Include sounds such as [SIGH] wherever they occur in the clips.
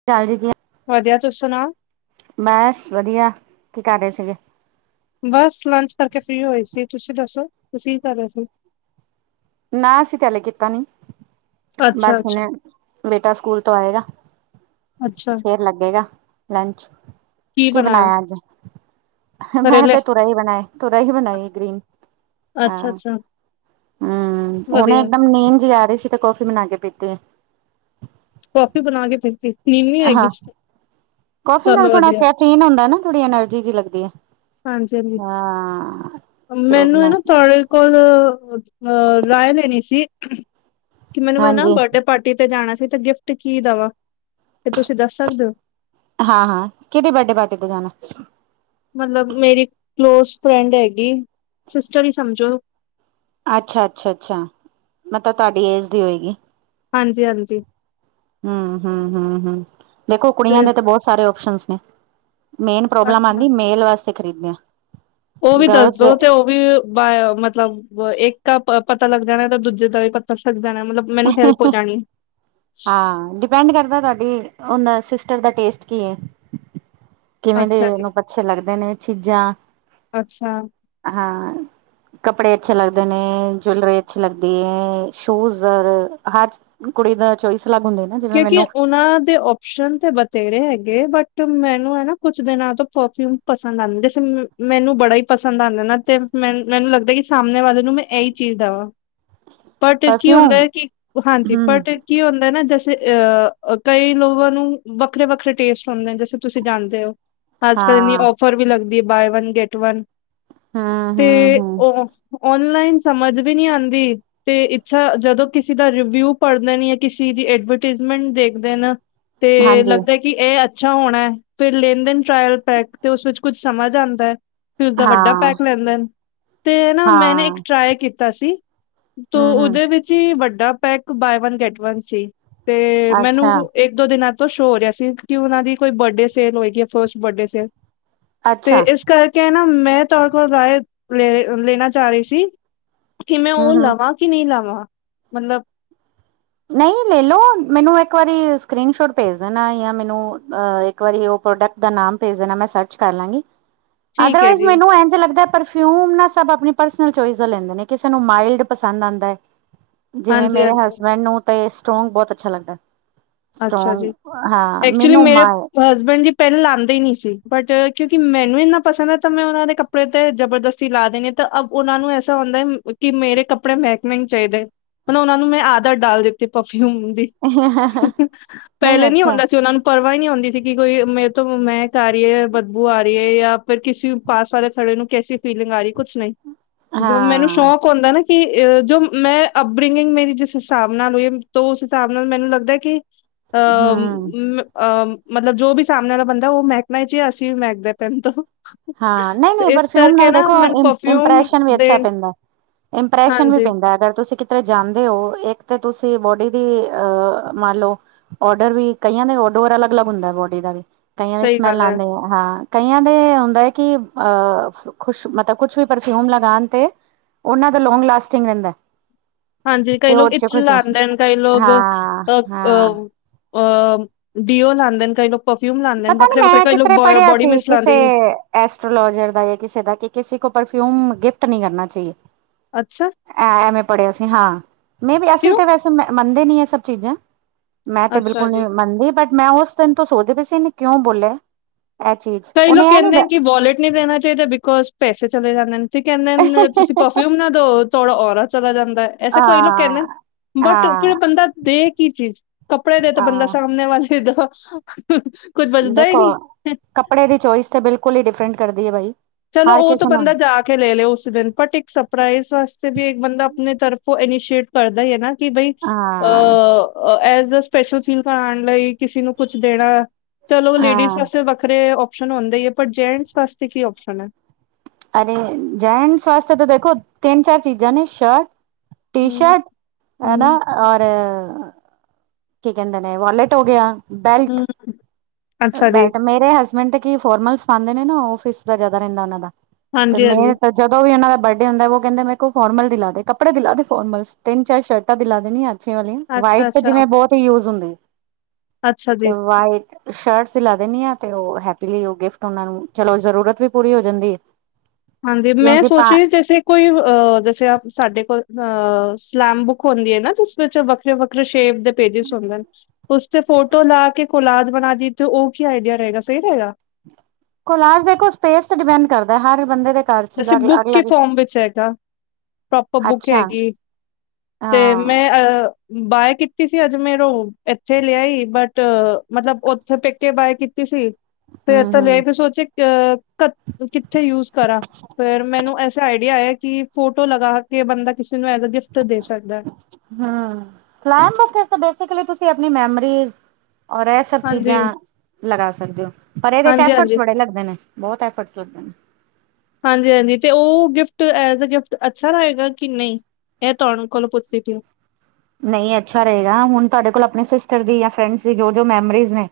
[UNINTELLIGIBLE] ਚਾ ਲ ਜੀ ਦੀ ਐ ਵਧੀਆ ਤੁਸ ਸੁਨਾਔ? ਬਸ ਵਧੀਆ, ਕੀ ਕਰ ਰਹੇ ਸੀਗੇ। ਬਸ ਲੰਚ ਕਰਕੇ ਫ੍ਰੀ ਹੋਏ ਸੀ ਤੁਸੀਂ ਦੱਸੋ, ਤੁਸੀਂ ਕੀ ਕਰ ਰਹੇ ਸੀ? ਨਾ ਅਸੀਂ ਤੇ ਹਲੇ ਕੀਤਾ ਨੀ। ਬਸ ਅੱਛਾ-ਅੱਛਾ, ਹੂਣੇ ਬੇਟਾ ਸਕੂਲ ਤੋਂ ਆਏਗਾ ਅੱਛਾ ਅੱਛਾ ਫੇਰ ਲੱਗੇਗਾ ਲੰਚ ਕੀ ਬਣਾਯਾ ਅੱਜ? ਮੈਂ ਕਰੇਲੇ? ਤੇ ਤੂਰੈਹੀ ਬਣਾਏ ਤੂਰੈਹੀ ਬਣਾਈ ਗ੍ਰੀਨ ਹਾਂ। ਅੱਛਾ-ਅੱਛਾ ਹੂੰ ਹੁਣੇ ਵਧੀਆ ਇੱਕਦਮ ਨੀਂਦ ਜੀ ਆ ਰਹੀ ਸੀ ਤੇ ਕੌਫੀ ਬਨਾ ਕੇ ਪੀਤੀ। ਕੋਫੀ ਬਣਾ ਕੇ ਪੀਤੀ [UNINTELLIGIBLE] ਕਾਫੀ ਨਾਲ ਚਲੋ ਥੋੜਾ ਵਧੀਆ ਕੈਫੀਨ [UNINTELLIGIBLE] ਹੁੰਦੈ ਨਾ ਥੋੜੀ ਐਨਰਜੀ ਜਿ ਲਗਦੀ ਏ। ਹਾਂਜੀ-ਹਾਂਜੀ ਹਾਂ, ਤੇ ਔ ਮੈਨੂੰ ਇਹ ਨਾ ਬਨਾਨਾ ਤੁਹਾਡੇ ਕੋਲ ਅ ਰਾਏ ਲੈਣੀ ਸੀ, [UNINTELLIGIBLE] ਕਿ ਮੈਨੂੰ ਹੈ ਨਾ ਹਾਂਜੀ ਬਰਡੇ ਪਾਰਟੀ ਟੀ ਤੇ ਜਾਣਾ ਸੀ ਤੇ ਗਿਫਟ ਕੀ ਦਵਾਂ ਤੇ ਤੁਸੀਂ ਦੱਸ ਸਕਦੇ ਔ? ਹਾਂ- ਹਾਂ ਕਿਦੀ ਬਡੇ ਪਾਰਟੀ ਤੇ ਜਾਨਾ? ਮਤਲਬ ਮੇਰੀ ਇਕ ਬੈਸਟ ਫਰੈਂਡ ਹੈਗੀ ਸਿਸਟਰ ਈ ਸਮਝੋ। ਅੱਛਾ-ਅੱਛਾ- ਅੱਛਾ ਮਤਲਬ ਤਾਡੀ ਏਜ ਦੀ ਹੋਏਗੀ। ਹਾਂਜੀ- ਹਾਂਜੀ। ਹਮ- ਹਮ- ਹਮ-ਹਮ ਦੇਖੋ ਕੁੜੀਆਂ ਤੇ ਨੇ ਤਾਂ ਬੋਤ ਸਾਰੇ ਔਪਸ਼ਨਸ ਨੇ। ਮੇਨ ਪ੍ਰੋਬਲਮ ਅੱਛਾ ਆੰਦੀ ਮੇਲ ਵਾਸਤੇ ਖ਼ਰੀਦਨੇ। ਔਹ ਵੀ ਦੱਸਦੋ ਤੇ ਔਹ ਵੀ ਬਾਏ ਮਤਲਬ ਅ ਇੱਕ ਆ ਤਾ ਪਤਾ ਲੱਗ ਜਾਣਾ ਤਾਂ ਦੂਜੇ ਦਾ ਵੀ ਪਤਾ ਲੱਗ ਜਾਣਾ ਮਤਲਬ ਮੈਨੂੰ ਫੇਰ ਭੁਲ ਜਾਣੀ। ਫਰੇੰਡ ਕਰਦਾ ਤਾਡੀ ਔਂਦਾ ਸਿਸਟਰ ਦਾ ਟੇਸਟ ਕੀ ਏ? ਕਿਵੇਂ ਅੱਛਾ ਦੇ ਜੀ, ਔਨੂੰ ਪਛੇ ਲੱਗਦੇ ਨੇ ਚੀਜ਼ਾਂ ਅੱਛਾ ਹਾਂ ਕੱਪੜੇ ਅੱਛੇ ਲੱਗਦੇ ਨੇ, ਜੂਲਰੀ ਅੱਛੀ ਲੱਗਦੀ ਏ, ਸ਼ੂਜ ਅਰ ਹਰ ਕੁੜੀ ਦੇ ਚੋਇਸ ਅਲੱਗ ਹੁੰਦੇ ਨੇ ਕਿਉਂਕਿ ਔਨਾਂ ਦੇ ਔਪ ਸ਼ਨ ਤੇ ਬਥੇਰੇ ਹੈਗੇ, ਬਟ ਮੈਨੂੰ ਹੈਨਾ ਕੁਛ ਦਿਨਾਂ ਤੋਂ ਪਰਫਿਊਮ ਪਸੰਦ ਆਂਦੇ ਸੀ [UNINTELLIGIBLE] ਮੈਨੂੰ ਬੜਾ ਈ ਪਸੰਦ ਆੰਦਾ ਨਾ ਤੇ ਮੈ ਮੈਨੂੰ ਲੱਗਦਾ ਕਿ ਸਾਹਮਣੇ ਵਾਲੇ ਨੂੰ ਮੈਂ ਏਈ ਚੀਜ਼ ਦਵਾਂ। ਬਟ ਕੀ ਹੁੰਦਾ ਪਰਫਿਊਮ ਹੈ ਕਿ ਹਾਂਜੀ, ਹੂੰ ਬਟ ਕੀ ਹੁੰਦਾ ਨਾ ਜ ਅ ਕਈ ਲੋਕਾਂ ਨੂੰ ਵੱਖਰੇ- ਵੱਖਰੇ ਟੇਸਟ ਹੁੰਦੇ ਨੇ ਜੈਸੇ ਤੁਸੀਂ ਜਾਣਦੇ ਹੋ। ਅੱਜ -ਕੱਲ ਇੰਨੀ ਹਾਂ ਔਫਰ ਵੀ ਲੱਗਦੀ ਏ ਬਾਏ ਵਨ ਗੈਟ ਵਨ, ਹੂੰ, ਤੇ ਹੂੰ, ਹੂੰ ਔਹ ਔਨਲਾਈਨ ਸਮਝ ਵੀ ਨੀ ਆੰਦੀ ਤੇ ਇੱਛਾ ਜਦੋਂ ਕਿਸੇ ਦਾ ਰਿਵਿਊ ਪੜ੍ਹ ਲੈੰਨੀ ਆ ਕਿਸੇ ਦੀ ਏਡਵਰ ਟੇਝਮੈਨ ਦੇਖਦੇ ਆ ਨਾ, ਤੇ ਹਾਂਜੀ ਲੱਗਦਾ ਕਿ ਏਹ ਅੱਛਾ ਹੋਣਾ, ਫੇਰ ਲੇਣ -ਦੇਣ ਟਰਾਇਲ ਪੈਕ ਤੇ ਉਸ ਵਿੱਚ ਕੁੱਝ ਸਮਝ ਆਂਦਾ ਕਿ ਇਸਦਾ ਵੱਡਾ ਹਾਂ, ਪੈਕ ਲੈਂਦੇ ਨ ਤੇ ਨਾ ਮੈ ਨਾ ਹਾਂ ਇੱਕ ਟਰਾਏ ਕੀਤਾ ਸੀ- ਤੇ ਹੂੰ, ਹੂੰ ਔਦੇ ਵਿੱਚ ਈ ਵੱਡਾ pack buy one get one ਸੀ ਤੇ ਅੱਛਾ, ਮੈਨੂੰ ਇੱਕ- ਦੋ ਦਿਨਾਂ ਤੋਂ ਸ਼ੋਅ ਹੋ ਰਿਹਾ ਸੀ ਕਿ ਔਨਾ ਦੀ ਕੋਈ ਬਡੇ ਸੇਲ ਹੋਏਗੀ ਯਾਂ ਫਸਟ ਬਡੇ ਸੇਲ- ਤੇ ਅੱਛਾ ਇਸ ਕਰਕੇ ਨਾ ਮੈਂ ਤੋਡੇ ਕੋਲ ਰਾਏ ਲੇ ਲਲਣਾ ਚਾ ਰੀ ਸੀ- ਕਿ ਮੈ ਹੂੰ, ਔ ਹੂੰ ਲਵਾਂ ਕਿ ਨੀ ਲਵਾਂ, ਮਤਲਬ? ਨਈ ਲੈ ਲੋ। ਮੈਨੂੰ ਇੱਕ ਵਾਰੀ ਸਕ੍ਰੀਨਸ਼ੋਟ ਭੇਜ ਦੇਣਾ ਯਾ ਮੈਨੂੰ ਔ ਅ ਇਕ ਵਾਰੀ ਔ ਪ੍ਰੋਡਕਟ ਦਾ ਨਾਮ ਭੇਜ ਦੇਣਾ, ਮੈਂ ਸਰਚ ਕਰ ਲਾਂਗੀ। ਠੀਕ ਹੈ ਅਦਰਵਾਈਜ਼ ਜੀ ਮੈਨੂੰ ਐਂਝ ਲੱਗਦਾ, ਪਰ। ਔਨਾ ਸਬ ਅਪਨੀ ਪਰਸਨਲ ਚੋਆਇਸ ਦਾ ਲੈਂਡ ਦੇ ਨੇ, ਕਿਸੇ ਨੂੰ ਮਾਇਲਡ ਪਸੰਦ ਆਦਾਂ। ਜਿਵੇਂ ਹਾਂਜੀ ਮੇਰੇ ਹਾਂਜੀ ਹਸਬੈਂਡ ਨੂੰ ਤਾਂ ਏ ਸਟ੍ਰੌਂਗ ਬੋਤ ਅੱਛਾ ਲੱਗਦੈ। ਸਟ੍ਰੌਂਗ ਹਾਂ, ਮੈਨੂੰ ਮਾਂਓ। ਤੇ ਹਸਬੈਂਡ ਜੀ ਪੇਲ ਲਾਂਦੇ ਈ ਨੀ ਸੀ ਬਟ ਕਿਉਂਕਿ ਮੈਨੂੰ ਇੰਨਾ ਪਸੰਦ ਐ ਤੇ ਮੈਂ ਓਨਾਂ ਦੇ ਕਪ ੜੇ ਤੇ ਜਬਰਦਸਤੀ ਲਾ ਦੇਨੀ ਆਂ ਤੇ ਅਬ ਓਨਾਂ ਨੂੰ ਐਸਾ ਹੁੰਦੈ ਕਿ ਮੇਰੇ ਕੱਪੜੇ ਮਹੈਕਨੇ ਨੀ ਚਾਈਦੇ। ਪਰ ਓਨਾਂ ਨੂੰ ਮੈਂ ਆਦਤ ਡਾਲ ਦਿੱਤੀ ਪਰਫਿਊਮ ਦੀ। [UNINTELLIGIBLE] ਨਹੀਂ ਪੈਲੇ ਨੀ ਅੱਛਾ ਹੋਂਦਾ ਸੀ ਓਨਾਂ ਨੂੰ। ਪਰਵਾਅ ਈ ਨੀ ਹੁੰਦੀ ਸੀ ਕਿ ਬਈ ਮੇਰੇ ਤੋਂ ਮੈਂ ਤਾਰੀ ਏ ਯਾਂ ਬਦਬੂ ਆ ਰੀ ਏ ਯਾ ਫਿਰ ਕਿਸੀ ਪਾ ਆਲੇ ਥੋੜੇ ਨੂੰ ਕੈਸੀ ਫੀਲਿੰਗ ਆ ਰੀ ਏ, ਕੁਛ ਨਈ। ਜਦੋਂ ਮੈਨੂੰ ਹਾਂ ਸ਼ੌਕ ਹੋਂਦੈ ਨਾ ਕਿ ਅ ਜੋ ਮੈਂ ਅਪਬ੍ਰਿੰਗਿੰਗ ਮੇਰੀ ਜਿਸ ਹਿਸਾਬ ਨਾਲ ਹੋਈ ਏ ਤੋ ਉਸ ਹਿਸਾਬ ਨਾਲ ਮੈਨੂੰ ਲੱਗਦੈ ਕਿ ਅ ਹੂੰ ਮ ਅ ਮਤਲਬ, ਜੋ ਬੀ ਸਾਹਮਣੇ ਆਲਾ ਬੰਦੈ ਓ ਮਹੈਕਨਾ ਈ ਚਈਏ, ਅਸੀ ਵੀ ਮਹੈਕਦੇ ਪਏ ਆਂ ਹੁਨ ਤੋ। ਹਾਂ, ਨਈ-ਨਈ, ਪਰਫਿਊਮ ਨਾਲ ਦੇਖੋ ਇਮ ਪਰਫਿਊਮ ਇਮਪ੍ਰੈਸ਼ਨ ਵੀ ਦੇ ਅੱਛਾ ਪੇਂਦੈ। ਇਮਪ੍ਰੈਸ਼ਨ ਵੀ ਹਾਂਜੀ, ਪੇਂਦੈ, ਅਗਰ ਤੁਸੀ ਕਿ ਧਰੇ ਜਾਂਦੇ ਓ, ਏੱਕ ਤੇ ਤੁਸੀ ਬੋਡੀ ਦੀ ਅ ਮੰਨ ਲੋ ਓਡਰ ਵੀ ਕਈਆਂ ਦੇ ਓਡੋਵਰ ਅਲੱਗ-ਅਲੱਗ ਹੁੰਦੈ, ਬੋਡੀ ਦਾ ਵੀ। ਕਈਆਂ ਦੀ ਸਹੀ ਗੱਲ ਸਮੈਲ ਐ। ਆਂਦੀ ਅ, ਹਾਂ, ਕਈਆਂ ਦੇ ਦੈ ਕਿ ਆ ਖੁਸ਼, ਮਤਲਬ ਕੁਛ ਵੀ ਪਰਫਿਊਮ ਲਗਾਨ ਤੇ ਓਨਾਂ ਦਾ ਲੌਂਗ ਲਾਸਟਿੰਗ ਰੈਂਦੈ। ਹਾਂਜੀ, ਕਈ ਲੋਕ ਇਤ੍ਰ ਲਾਂਦੇ ਨ, ਕਈ ਲੋਗ ਅ ਹਾਂ-ਹਾਂ ਅ ਡੀਓ ਲਾਂਦੇ ਨ, ਕਈ ਲੋਕ ਪਰਫਿਊਮ ਲਾਂਦੇ ਨ, ਪਤਾ ਨੀ ਵੱਖਰੇ-ਵੱਖਰੇ। ਕਈ ਲੋਕ ਬੋ ਬੋਡੀ ਮਿਸਟ ਲਾਂਦੇ। ਐਸਟਰੋਲੋਜਰ ਦਾ ਯ ਕਿਸੇ ਦਾ ਕਿ ਕਿਸੀ ਕੋ ਪਰਫਿਊਮ ਗਿਫਟ ਨੀ ਕਰਨਾ ਚਾਹੀਏ। ਅੱਛਾ, ਐ ਐਵੇਂ ਪੜ੍ਹਿਆ ਸੀ। ਹਾਂ, ਮੈਂ ਵੀ ਅਸੀਂ ਤ ਕਿਉਂ? ਵੈਸੇ ਤੇ ਮੈ ਮੰਨਦੇ ਨੀ ਐ ਸਭ ਚੀਜਾਂ। ਮੈਂ ਤੇ ਅੱਛਾ ਬਿਲਕੁਲ ਜੀ। ਨੀ ਮੰਨਦੀ। ਬਟ ਮੈਂ ਓਸ ਦਿਨ ਤੋਂ ਸੋਚਦੀ ਪਈ ਸੀ ਕਿਉਂ ਬੋਲੇਐ? ਕਈ ਲੋਗ ਕੈਂਦੇ ਨੇ ਕਿ ਵੋਲਟ ਨਈ ਦੇਨਾ ਚਾਈਦਾ ਬਿਕੌਜ਼ ਪੈਸੇ ਚਲੇ ਜਾਂਦੇ ਨ। ਤੇ ਕੈਂਦੇ ਨ ਤੁਸੀ ਹਾਂ ਪਰਫਿਊਮ ਨਾ ਦਿਓ, ਤੇ ਓ ਓਰਾ ਚਲਾ ਜਾਂਦੈ। ਐਸੇ ਕੋਈ ਲੋਗ ਕੈਂਦੇ ਨ। ਬਟ ਫੇਰ ਹਾਂ ਬੰਦਾ ਦੇ ਕੀ ਚੀਜ਼? ਕੱਪੜੇ ਦੇ ਤੇ ਬੰਦਾ ਹਾਂ ਸਾਮਣੇ ਵਾਲੇ ਦੋ [UNINTELLIGIBLE] ਦੇਖੋ, ਕੱਪੜਿਆਂ ਦੀ ਚੋਇਸ ਤਾਂ ਬਿਲਕੁਲ ਈ ਡਿਫਰੈਂਟ ਕਰਦੀ ਏ ਬਾਈ। ਚਲੋ, ਹਰ ਓ ਤਾਂ ਕਿਸੇ ਨੂੰ ਬੰਦਾ ਜਾ ਕੇ ਲੇ ਲੇ, ਓਸ ਦਿਨ, ਬਟ ਇੱਕ ਸਰਪ੍ਰਾਈਜ਼ ਵਾਸਤੇ ਵੀ ਬੰਦਾ ਆਪਣੇ ਤਰਫੋਂ ਏਨੀਸ਼ੀਏਟ ਕਰਦਾ ਈ ਏ ਨਾ ਕਿ ਬਈ ਹਾਂ ਅ ਐਜ਼ ਏ ਸਪੈਸ਼ਲ ਫੀਲ ਕਰਾਣ ਲਈ ਕਿਸੀ ਨੂੰ ਕੁਛ ਦੇਣਾ ਚਲੋ, ਲੇਡੀਜ਼ ਹਾਂ ਵਾਸਤੇ ਵੱਖਰੇ ਓਪਸ਼ਨ ਹੁੰਦੇ ਈ ਏ ਪਰ ਜੈਂਟਸ ਵਾਸਤੇ ਕੀ ਓਪਸ਼ਨ ਐ? ਅਰੇ ਜੈਂਟਸ ਆਸਤੇ ਤਾਂ ਦੇਖੋ, ਤਿੰਨ-ਚਾਰ ਚੀਜਾਂ ਨੇ, ਸ਼ਰਟ ਹੂੰ। ਟੀ-ਸ਼ਰਟ ਹੈ ਨਾ, ਹੂੰ, ਔਰ ਕੀ ਕੈਂਦੇ ਨੇ ਵਾਲੇਟ ਹੋ ਗਿਆ, ਬੈਲਟ ਹੂੰ, ਅੱਛਾ ਜੀ, ਬਟ ਮੇਰੇ ਹਸਬੈਂਡ ਤੇ ਕੀ ਫੋਰਮਲਜ਼ ਪਾਂਦੇ ਨੇ ਨਾ, ਓਫਿਸ ਦਾ ਜਿਆਦਾ ਰੇਂਦਾ ਓਨਾਂ ਦਾ। ਤੇ ਹਾਂਜੀ-ਹਾਂਜੀ, ਮੇਹਤ ਜਦੋਂ ਵੀ ਓਨਾਂ ਦਾ ਬਰਡੇ ਹੁੰਦੈ ਵੋ ਕੈਂਦੇ ਨੇ ਮੇਰੇ ਕੋ ਫੋਰਮਲ ਦਿਲਾ ਦੇ, ਕੱਪੜੇ ਦਿਲਾ ਦੇ, ਫੋਰਮਲਸ। ਤਿੰਨ ਚਾਰ ਸ਼ਰਟਾਂ ਦਿਲਾ ਦੇਨੀਂ ਆਂ ਅੱਛੀ ਵਾਲੀ। ਵਾਈਟ ਤੇ ਅੱਛਾ-ਅੱਛਾ, ਅੱਛਾ ਜਿਵੇਂ ਅੱਛਾ, ਬੋਤ ਯੂਜ਼ ਹੁੰਦੀ ਅੱਛਾ ਜੀ, ਏ। ਵਾਈਟ ਸ਼ਰਟਸ ਦਿਲਾ ਦੇਨੀਂ ਆ ਤੇ ਓ ਹੈਪੀਲੀ ਓ ਗਿਫਟ ਓਨਾ ਨੂੰ ਚਲੋ ਜ਼ਰੂਰਤ ਵੀ ਪੂਰੀ ਹੋ ਜਾਂਦੀ ਏ। ਹਮ, ਹਾਂਜੀ, ਮੈਂ ਸੋਚ ਰੀ ਆਂ ਜੈਸੇ ਕੋਈ ਅ ਜੇਸੇ ਆਪ ਸਾਡੇ ਕੋਲ ਅ ਸਲੈਮ ਬੁੱਕ ਹੋਂਦੀ ਏ ਨਾ ਤੁਸ ਵਿੱਚ ਬ ਵੱਖਰੇ ਵੱਖਰੇ ਸ਼ੇਪ ਦੇ ਪੇਜਿਸ ਹੁੰਦੇਨ। ਉਸ ਤੇ ਫੋਟੋ ਲਾ ਕੇ ਕੋਲਾਜ ਬਣਾ ਦੀਏ ਤੇ ਓ ਕੀ ਆਈਡੀਆ ਰਏਗਾ ਸਈ ਰਏਗਾ? ਕੋਲਾਜ ਦੇਖੋ ਸਪੇਸ ਤੇ ਡਿਪੈਂਡ ਕਰਦੈ ਹਰ ਬੰਦੇ ਦੇ। ਘਰ ਚ ਜੈਸੇ ਬੁੱਕ ਕੇ ਅਲੱਗ-ਅਲੱਗ ਫੋਮ ਵਿੱਚ ਹੈਗਾ ਪ੍ਰੋਪਰ ਬੁੱਕ ਅੱਛਾ ਹੈਗੀ। ਤੇ ਹਾਂ ਮੈਂ ਅ ਬਾਏ ਕੀਤੀ ਸੀ ਅੱਜ ਮੇਰੋ ਏਥੇ ਲੇਆਈ ਬਟ ਮਤਲਬ ਓਥੋ ਪੇਕੇ ਬਾਏ ਕੀਤੀ ਸੀ। ਤੇ ਏਤੇ ਹੂੰ-ਹੂੰ ਲੇਆਈ ਫਿਰ ਸੋਚਿਆ ਅ ਕਿੱਥੇ ਯੂਜ ਕਰਾਂ? ਫੇਰ ਮੈਨੂੰ ਐਸਾ ਆਈਡੀਆ ਆਇਆ ਕਿ ਫੋਟੋ ਲਗਾ ਕੇ ਬੰਦਾ ਕਿਸੇ ਨੂੰ ਐਜ ਏ ਗਿਫਟ ਦੇ ਸਕਦਾ। ਹਾਂ ਸਲਾਇਮ ਬੁਕ ਬੇਸਿਕਲੀ ਤੁਸੀਂ ਆਪਣੀ ਮੈਮਰੀਸ ਔਰ ਸਭ ਹਾਂਜੀ, ਚੀਜ਼ਾਂ ਲਗਾ ਸਕਦੇ ਓ ਪਰ ਇਦੇ ਚ ਐਫਰਟਸ ਹਾਂਜੀ-ਹਾਂਜੀ, ਬੜੇ ਲੱਗਦੇ ਨੇ ਬੌਤ ਐਫਰਟਸ ਲੱਗਦੇ ਨੇ। ਹਾਂਜੀ, ਹਾਂਜੀ ਤੇ ਓ ਗਿਫਟ ਐਜ ਏ ਗਿਫਟ ਅੱਛਾ ਰਏਗਾ ਕਿ ਨਈ? ਐ ਤੁਆਨੂੰ ਕੋਲ ਪੁੱਛਦੀ ਪੀ ਓ। ਨਈ ਅੱਛਾ ਰਏਗਾ ਹੁਣ ਤੁਆਡੇ ਕੋਲ ਆਪਣੇ ਸਿਸਟਰ ਦੀ ਜਾਂ ਫਰੈਂਡਸ ਦੀ ਜੋ ਜੋ ਮੈਮਰੀਜ਼ ਨੇ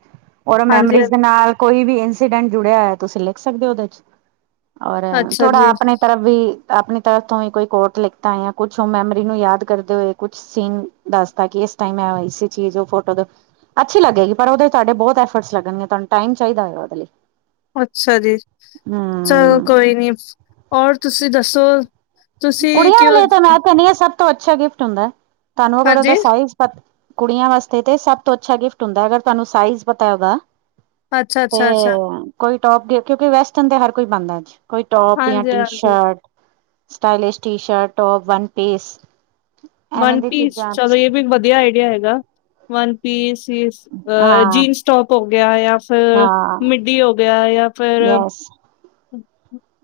ਔਰ ਐ ਹਾਂਜੀ, ਮੈਮਰੀਜ਼ ਹਾਂ- ਦੇ ਨਾਲ ਕੋਈ ਵੀ ਇੰਸੀਡੈਂਟ ਜੁੜਿਆ ਹੋਇਆ ਤੁਸੀਂ ਲਿਖ ਸਕਦੇ ਓ ਓਦੇ ਚ। ਔਰ ਅੱਛਾ ਥੋੜਾ ਜੀ, ਆਪਣੇ ਤਰਫ ਵੀ ਆਪਣੀ ਤਰਫ ਤੋਂ ਈ ਕੋਈ ਕੋਟ ਲਿਤਾ ਆ ਕੁੱਛ ਓ ਮੈਮਰੀ ਨੂੰ ਯਾਦ ਕਰਦੇ ਹੋਏ ਕੁੱਛ ਸੀਨ ਦੱਸਤਾ ਕਿ ਇਸ ਟਾਈਮ ਮੈ ਆਈ ਸੀ ਚੀਜ਼ ਓ ਫੋਟੋ ਦੇ ਅੱਛੀ ਲੱਗੇਗੀ ਪਰ ਓਦੇ ਚ ਤੁਆਡੇ ਬੌਤ ਐਫਰਟਸ ਲੱਗਣਗੇ ਤੁਆਨੂੰ ਟਾਈਮ ਚਾਈਦਾ ਹੋਏ ਗਾ ਓਦੇ ਲਈ। ਅੱਛਾ ਜੀ, ਚਲੋ ਹਮ ਕੋਈ ਨੀ ਔਰ ਤੁਸੀਂ ਦੱਸੋ? ਤੁਸੀਂ ਕੁੜੀਆਂ ਕਿਉਂ ਵਲੇ ਤਾਂ ਮੈਂ ਕੈਨੀ ਆਂ ਸਭ ਤੋਂ ਅੱਛਾ ਗਿਫਟ ਹੁੰਦਾ ਤਾਨੂੰ ਅਗਰ ਹਾਂਜੀ? ਓਦਾ ਸਾਈਜ਼ ਪਤ ਕੁੜੀਆਂ ਵਾਸਤੇ ਤੇ ਸਭ ਤੋਂ ਅੱਛਾ ਗਿਫਟ ਹੁੰਦਾ ਅਗਰ ਤਾਨੂੰ ਸਾਈਜ਼ ਪਤਾ ਏ ਓਦਾ। ਅੱਛਾ, ਤੇ ਅੱਛਾ, ਅੱਛਾ। ਕੋਈ ਟੋਪ ਦੇਖਿਓ ਕਿ ਵੈਸਟਰਨ ਤੇ ਹਰ ਕੋਈ ਪਾਂਦਾ ਅੱਜ ਕੋਈ ਟੋਪ ਯਾ ਟੀ ਹਾਂਜੀ-ਹਾਂਜੀ, shirt stylish T shirt top one piece. ਐਵੇਂ ਵਨ ਦੀ ਪੀਸ ਚੀਜ਼ਾਂ ਚਲੋ ਏ ਵੀ ਵਧੀਆ ਆਈਡੀਆ ਹੈਗਾ ਵਨ ਪੀਸ, ਸਲੀਵਸ ਅ ਹਾਂ ਜੀਨਸ ਟੋਪ ਹੋ ਗਿਆ ਯਾ ਫੇਰ ਹਾਂ ਮਿੱਡੀ ਹੋ ਗਿਆ ਯਾ ਫਿਰ ਯਸ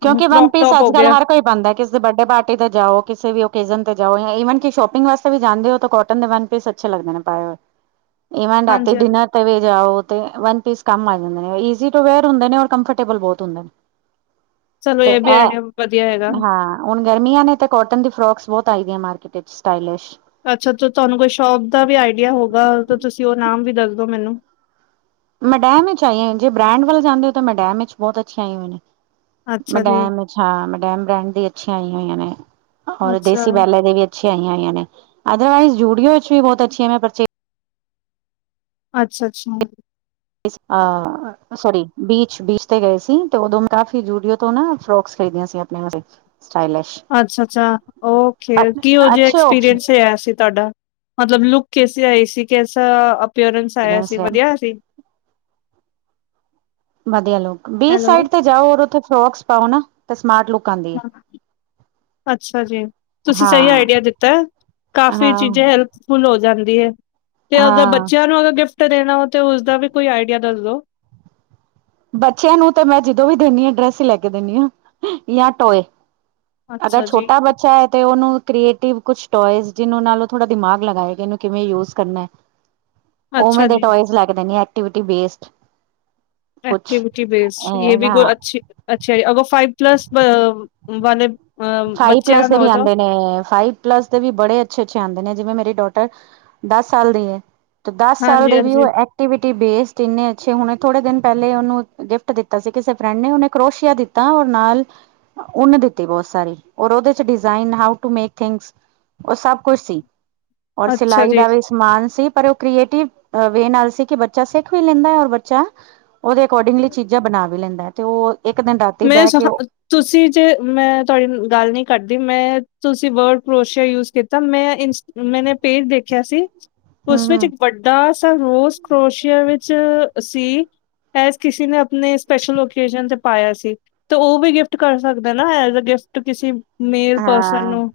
ਕਿਉਂਕਿ ਵਨ ਕਰੋਪ ਪੀਸ ਟੋਪ ਅੱਜ ਹੋ ਕੱਲ੍ਹ ਗਿਆ ਹਰ ਕੋਈ ਪਾਂਦਾ ਏ ਬਰਡੇ ਪਾਰਟੀ ਤੇ ਜਾਓ ਕਿਸੇ ਵੀ ਓਕੇਜਨ ਤੇ ਜਾਓ ਜਾਂ ਈਵਨ ਕਿ ਸ਼ੋਪਿੰਗ ਵਾਸਤੇ ਵੀ ਜਾਂਦੇ ਓ ਤਾਂ ਕੋਟਨ ਦੇ ਵਨ ਪੀਸ ਅ ਅੱਛੇ ਲੱਗਦੇ ਨੇ ਪਾਏ ਹੋਏ ਇਵਨ ਰਾਤੀ ਹਾਂਜੀ-ਹਾਂਜੀ, ਡਿਨਰ ਤੇ ਵੀ ਜਾਓ ਤੇ ਵਨ ਪਿਸ ਕੰਮ ਆ ਜਾਂਦੇ ਨੇ ਈਜ਼ੀ ਟੂ ਵਿਅਰ ਹੁੰਦੇ ਨੇ ਔਰ ਕੰਫਰਟੇਬਲ ਬੌਤ ਹੁੰਦੇ ਨੇ। ਸਾਨੂੰ ਤੇ ਏ ਬੀ ਆਈਡੀਆ ਇਹ ਵਧੀਆ ਹੈਗਾ। ਹਾਂ ਹੁਣ ਗਰਮੀਆਂ ਨੇ ਤੇ ਕੋਟਨ ਦੀ ਫਰੋਕਸ ਬੌਤ ਆਈ ਦੀਆਂ ਮਾਰਕੀਟ ਇਚ ਸਟਾਈਲਿਸ਼। ਅੱਛਾ ਤੇ ਤੁਆਨੂੰ ਕੋਈ ਸ਼ੋਪ ਦਾ ਵੀ ਆਈਡੀਆ ਹੋਊਗਾ ਤੇ ਤੁਸੀ ਓ ਨਾਮ ਵੀ ਦੱਸਦੋ ਮੈਨੂੰ। ਮੈਡੈਮ ਵਿੱਚ ਆਈ ਹਾਂ ਜੇ ਬ੍ਰੈਂਡ ਵੱਲ ਜਾਂਦੇ ਓ ਤਾਂ ਮੈਡੈਮ ਵਿੱਚ ਬੌਤ ਅੱਛੇ ਆਏ ਹੋਏ ਨੇ। ਅੱਛਾ ਜੀ, 'ਮੈਡੈਮ' ਇਚ ਹਾਂ 'ਮੈਡੈਮ' ਬ੍ਰੈਂਡ ਦੀ ਅੱਛੀਆਂ ਆਈ ਹੋਈਆਂ ਨੇ। ਔਰ ਅੱਛਾ, ਦੇਸੀ ਬੈਲਾਂ ਦੇ ਵੀ ਅੱਛੀ ਆਈਆਂ ਹੋਈਆਂ ਨੇ ਅਦਰਵਾਈਜ਼ ਜੂਡੀਓ ਵਿੱਚ ਵੀ ਬੌਤ ਅੱਛੀਆਂ ਮੈਂ ਬੱਚੇ ਅੱਛ, ਅੱਛਾ। ਮਿਸ ਆ ਸੋਰੀ ਬੀਚ, ਬੀਚ ਤੇ ਗਏ ਸੀ ਤੇ ਉਦੋਂ ਕਾਫੀ ਜੂਡੀਓ ਤੋਂ ਨਾ ਫਰੋਕਸ ਖਰੀਦੀਆਂ ਸੀ। [UNINTELLIGIBLE] ਸਟਾਈਲੀਸ਼ ਅੱਛਾ, ਅੱਛਾ ਓ ਕੇ ਕਿਓ ਜਿਆ ਅੱਛੇ ਓਪਸ਼ਨ ਐਕਸਪੀਰੀੰਸ ਰਿਆ ਸੀ ਤੁਆਡਾ? ਮਤਲਬ ਲੁਕ ਕੈਸੀ ਆਈ ਸੀ? ਕੈਸਾ ਅਪੀਅਰੈਂਸ ਆਇਆ ਸੀ? ਵਧੀਆ ਆਇਆ ਸੀ? ਵਧੀਆ ਲੁਕ, ਬੀਚ ਹੈਲੋ। ਸਾਈਡ ਤੇ ਜਾਓ ਔਰ ਉਥੇ ਫਰੋਕਸ ਪਾਓ ਨਾ ਤੇ ਸਮਾਰਟ ਲੁਕ ਆਂਦੀ ਏ। ਹਾਂ, ਅੱਛਾ ਜੀ, ਤੁਸੀਂ ਸਈ ਹਾਂ ਆਈਡੀਆ ਦਿੱਤਾ ਏ ਕਾਫੀ ਹਾਂ ਚੀਜ਼ਾਂ ਹੈਲਪ ਫੁਲ ਹੋ ਜਾਂਦੀ ਐ ਤੇ ਅਗਰ ਹਾਂ ਬੱਚਿਆਂ ਨੂੰ ਅਗਰ ਗਿਫਟ ਦੇਣਾ ਹੋ ਤੇ ਉਸਦਾ ਵੀ ਕੋਈ ਆਈਡੀਆ ਦੱਸਦੋ? ਬੱਚਿਆਂ ਨੂੰ ਤੇ ਮੈਂ ਜਦੋਂ ਵੀ ਦਿੰਨੀ ਆ ਡਰੈਸ ਈ ਲੈ ਕੇ ਦਿੰਨੀ ਆ ਜਾਂ ਟੋਏ। ਅਗਰ ਅੱਛਾ ਜੀ, ਛੋਟਾ ਬੱਚਾ ਐ ਤੇ ਉਨੂੰ ਕ੍ਰੀਏਟਿਵ ਕੁਛ ਟੋਆਏਸ ਜਿਹਨੂੰ ਨਾਲ ਥੋੜਾ ਦਿਮਾਗ ਲਗਾਏ ਗਾ ਇਹਨੂੰ ਕਿਵੇਂ ਯੂਜ ਕਰਨਾ ਐ। ਉਵੇਂ ਅੱਛਾ ਦੇ ਜੀ। ਟੋਏਸ ਲੈ ਕੇ ਦੇਣੇ ਆ ਐਕਟੀਵੀਟੀ ਬੇਸਡ। ਕੁਛ ਐਕਟੀਵਿਟੀ ਬੇਸਡ ਯੇ ਵੀ ਹਾਂ ਅੱਛੀ, ਅੱਛੀ ਆ ਵੋ ਫਾਈਵ ਪਲੱਸ ਵ ਵਾਲੇ ਫਾਈਵ ਪਲੱਸ ਦੇ ਵੀ ਆਂਦੇ ਨੇ ਫਾਈਵ ਪਲੱਸ ਦੇ ਵੀ ਬੜੇ ਅੱਛੇ-ਅੱਛੇ ਆਂਦੇ ਨੇ ਜਿਵੇਂ ਮੇਰੀ ਡੋਟਰ ਦਸ ਸਾਲ ਦੀ ਏ ਤੇ ਦਸ ਸਾਲ ਦੇ ਵੀ ਓ ਐ ਟੀਵਿਟੀ ਬੇਸਡ ਇੰਨੇ ਅੱਛੇ ਹੁਣੇ ਥੋੜੇ ਦਿਨ ਪਹਿਲੇ ਓਨੂੰ ਗਿਫਟ ਦਿੱਤਾ ਸੀ ਕਿਸੇ ਫਰੈਂਡ ਨੇ ਔਨੇ ਕਰੋਸ਼ੀਆ ਦਿੱਤ ਤਾ ਔਰ ਨਾਲ ਉੱਨ ਦਿੱਤੀ ਬੋਤ ਸਾਰੀ। ਔਰ ਉਹਦੇ ਚ design how to make things ਓ ਸਭ ਕੁਛ ਸੀ। ਔਰ ਸਿਲਾਈ ਦਾ ਵੀ ਸਮਾਨ ਸੀ। ਪਰ ਓ ਕ੍ਰੀਏਟਿਵ ਵੇ ਨਾਲ ਸੀ ਕਿ ਬੱਚਾ ਸਿੱਖ ਵੀ ਲੇਂਦਾ ਐ ਔਰ ਬੱਚਾ ਔਦੇ ਅਕੋਰਡਿੰਗਲੀ ਚੀਜ਼ਾਂ ਬਣਾ ਵੀ ਲੈਂਦਾ ਐ ਤੇ ਓ ਮੇਂ [UNINTELLIGIBLE] ਤੁਸੀ ਜੇ ਮੈਂ ਤੁਅਡੀ ਗੱਲ ਨੀ ਕਟਦੀ ਮੈਂ ਤੁਸੀ ਵਰਡ ਕਰੋਸ਼ੀਆ ਯੂਜ਼ ਕੀਤਾ ਮੈਂ ਇੰਸ ਮੈਂਨੇ ਪੇਜ ਦੇਖਿਆ ਸੀ ਉਸ ਵਿੱਚ ਹੂੰ ਵੱਡਾ ਸਾ ਰੋਸ ਕਰੋਸ਼ੀਆ ਵਿੱਚ ਸੀ ਏਸ ਕਿਸੇ ਨੇ ਅਪਣੇ ਸਪੈਸ਼ਲ ਓਕੇਜਨ ਤੇ ਪਾਇਆ ਸੀ। ਤੇ ਓ ਵੀ ਗਿਫਟ ਕਰ ਸਕਦਾ ਨਾ ਐਜ਼ ਏ ਗਿਫਟ ਕਿਸੀ ਮੇਲ ਪਰਸਨ ਹਾਂ ਨੂੰ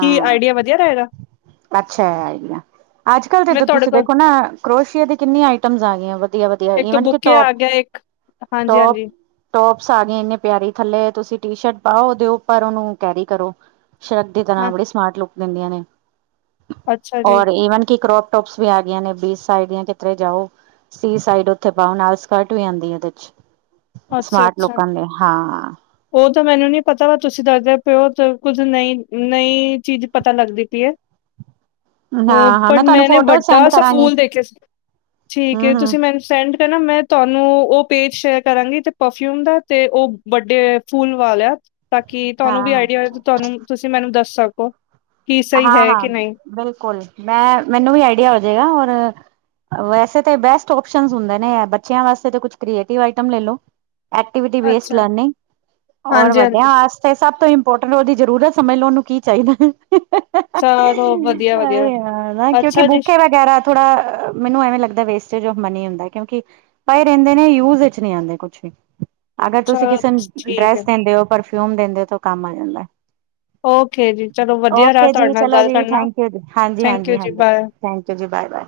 ਕੀ ਆਈਡੀਆ ਵਧੀਆ ਰਏਗਾ? ਅੱਛਾ। ਅੱਜ-ਕੱਲ੍ਹ ਤੇ ਦ ਤੁਹਾਡੇ ਤੁਸੀਂ ਕੋਲ ਦੇਖੋ ਨਾ ਕਰੋਸੀ਼ਏ ਦੀ ਕਿੰਨੀ ਆਈਟਮਸ ਆ ਗੀਆਂ ਵੇ ਵਧੀਆ ਵਧੀਆ ਇੱਕ ਤਾਂ ਈਵਨ ਕਿ ਬੁੱਕੇ ਟੋਪ, ਆ ਗਿਆ ਇੱਕ ਹਾਂਜੀ ਟੋਪ ਹਾਂਜੀ ਟੋਪਸ ਆ ਗਏ ਇੰਨੀ ਪਿਆਰੀ ਥੱਲੇ ਤੁਸੀ ਟੀ ਸ਼ਰਟ ਪਾਓ ਔਦੇ ਉਪਰ ਓਨੂੰ ਕੈਰੀ ਕਰੋ ਸ਼ਰ ਟ ਦੀ ਤਰ੍ਹਾਂ ਹਾਂ ਬੜੀ ਸਮਾਰਟ ਲੁੱਕ ਦਿੰਦੀਆਂ ਨੇ। ਅੱਛਾ ਜੀ ਔਰ ਈਵਨ ਕਿ ਕਰੋਪ ਟੋਪਸ ਵੀ ਆ ਗੀਆਂ ਨੇ ਬੀਚ ਸਾਈਡ ਦੀਆਂ ਕਿਤਰੇ ਜਾਓ ਸੀ ਸਾਈਡ ਓਥੇ ਪਾਓ, ਨਾਲ ਸਕਰਟ ਵੀ ਆਂਦੀ ਏਦੇ ਚ। ਅੱਛਾ ਸਮਾਰਟ ਅੱਛਾ। ਲੋਕਾਂ ਹਾਂ। ਓ ਤੇ ਮੈਨੂੰ ਨੀ ਪਤਾ ਤੁਸੀ ਦੱਸਦੇ ਪੇਓ ਤ ਕੁੱਝ ਨਈ, ਨਈ ਚੀਜ਼ ਪਤਾ ਲੱਗਦੀ ਪੀਏ। ਹਂ, ਹਾਂ ਹਾਂ ਪਰ ਮੈਂ ਤੁਹਾਨੂੰ ਮੈਂਨੇ ਫੋਟੋ ਵੱਡਾ ਸੈਂਡ ਸਾ ਕਰਾਂਗੀ ਫੂਲ ਦੇਖਿਆ ਸੀ। ਠੀਕ ਹੂੰ ਏ। ਹੂੰ ਤੁਸੀ ਮੈਨ ਸੈਂਡ ਕਰਨਾ ਮੈਂ ਤੁਹਾਨੂੰ ਓ ਪੇਜ ਸ਼ੇਅਰ ਕਰਾਂਗੀ ਤੇ ਪਰਫਿਊਮ ਦਾ ਤੇ ਓ ਵੱਡੇ ਫੂਲ ਵਾਲਿਆ ਤਾਂਕਿ ਤੁਆਨੂੰ ਵੀ ਹਾਂ ਆਈਡੀਆ ਤੁਆਨੂੰ ਤੁਸੀ ਮੈਨੂੰ ਦੱਸ ਸਕੋ। ਕੀ ਸਹੀ ਹਾਂ ਹੈ ਹਾਂ, ਕਿ ਨਹੀਂ। ਬਿਲਕੁਲ। ਮੈਂ ਮੈਨੂੰ ਵੀ ਆਈਡੀਆ ਹੋਜੇਗਾ ਔਰ ਵੈਸੇ ਤੇ ਬੈਸਟ ਓਪਸ਼ਨਸ ਹੁੰਦੇ ਨੇ ਬੱਚੇਆਂ ਵਾਸਤੇ ਤੇ ਕੁਛ ਕ੍ਰੀਏਟਿਵ ਆਈਟਮ ਲੈ ਲੋ। ਐਕਟੀਵਿਟੀ ਬੇਸਡ ਅੱਛਾ ਲਰਨਿੰਗ ਔਰ ਵੱਡਿਆਂ ਹਾਂਜੀ-ਹਾਂਜੀ ਆਸ ਤੇ ਸਭ ਤੋਂ ਇੰਪੋਰਟੈਂਟ ਔਦੀ ਜ਼ਰੂਰਤ ਸਮਝ ਲੋ ਓਨੂੰ ਕੀ ਚਾਈਦਾ। ਚਲਾਦੋ ਵਧੀਆ ਵਧੀਆ। ਨਾ ਕਿਉਂਕਿ ਅੱਛਾ ਜੀ। ਬੁਕੇ ਵਗੈਰਾ ਥੋੜਾ ਅ ਮੈਨੂੰ ਐਵੇਂ ਲੱਗਦਾ ਵੇਸਟੇਜ ਔਫ ਮਨੀ ਹੁੰਦਾ ਕਿਉਂਕਿ ਪਏ ਰਹਿੰਦੇ ਨੇ ਯੂਜ਼ ਇੱਚ ਨੀ ਆਂਦੇ ਕੁਛ ਵੀ, ਅਗਰ ਤੁਸੀ ਚਲੋ ਕਿਸੇ ਨੂੰ ਠੀਕ ਐ। ਡਰੈੱਸ ਦੇੰਦੇ ਓ ਪਰ ਫਿਊਮ ਦਿੰਦੇ ਤੋ ਕੰਮ ਆ ਜਾਂਦਾ। ਓਕੇ ਜੀ। ਚਲੋ ਵਧੀਆ ਰਾ ਓਕੇ ਤੁਆਡੇ ਜੀ ਨਾਲ ਚਲੋ ਗੱਲ ਜੀ ਕਰਨਾ। ਥੈਂਕ ਯੂ ਜੀ ਹਾਂਜੀ ਥੈਂਕ ਹਾਂਜੀ ਯੂ ਜੀ ਹਾਂਜੀ ਬਾਏ। ਥੈਂਕ ਯੂ ਜੀ ਬਾਏ ਬਾਏ।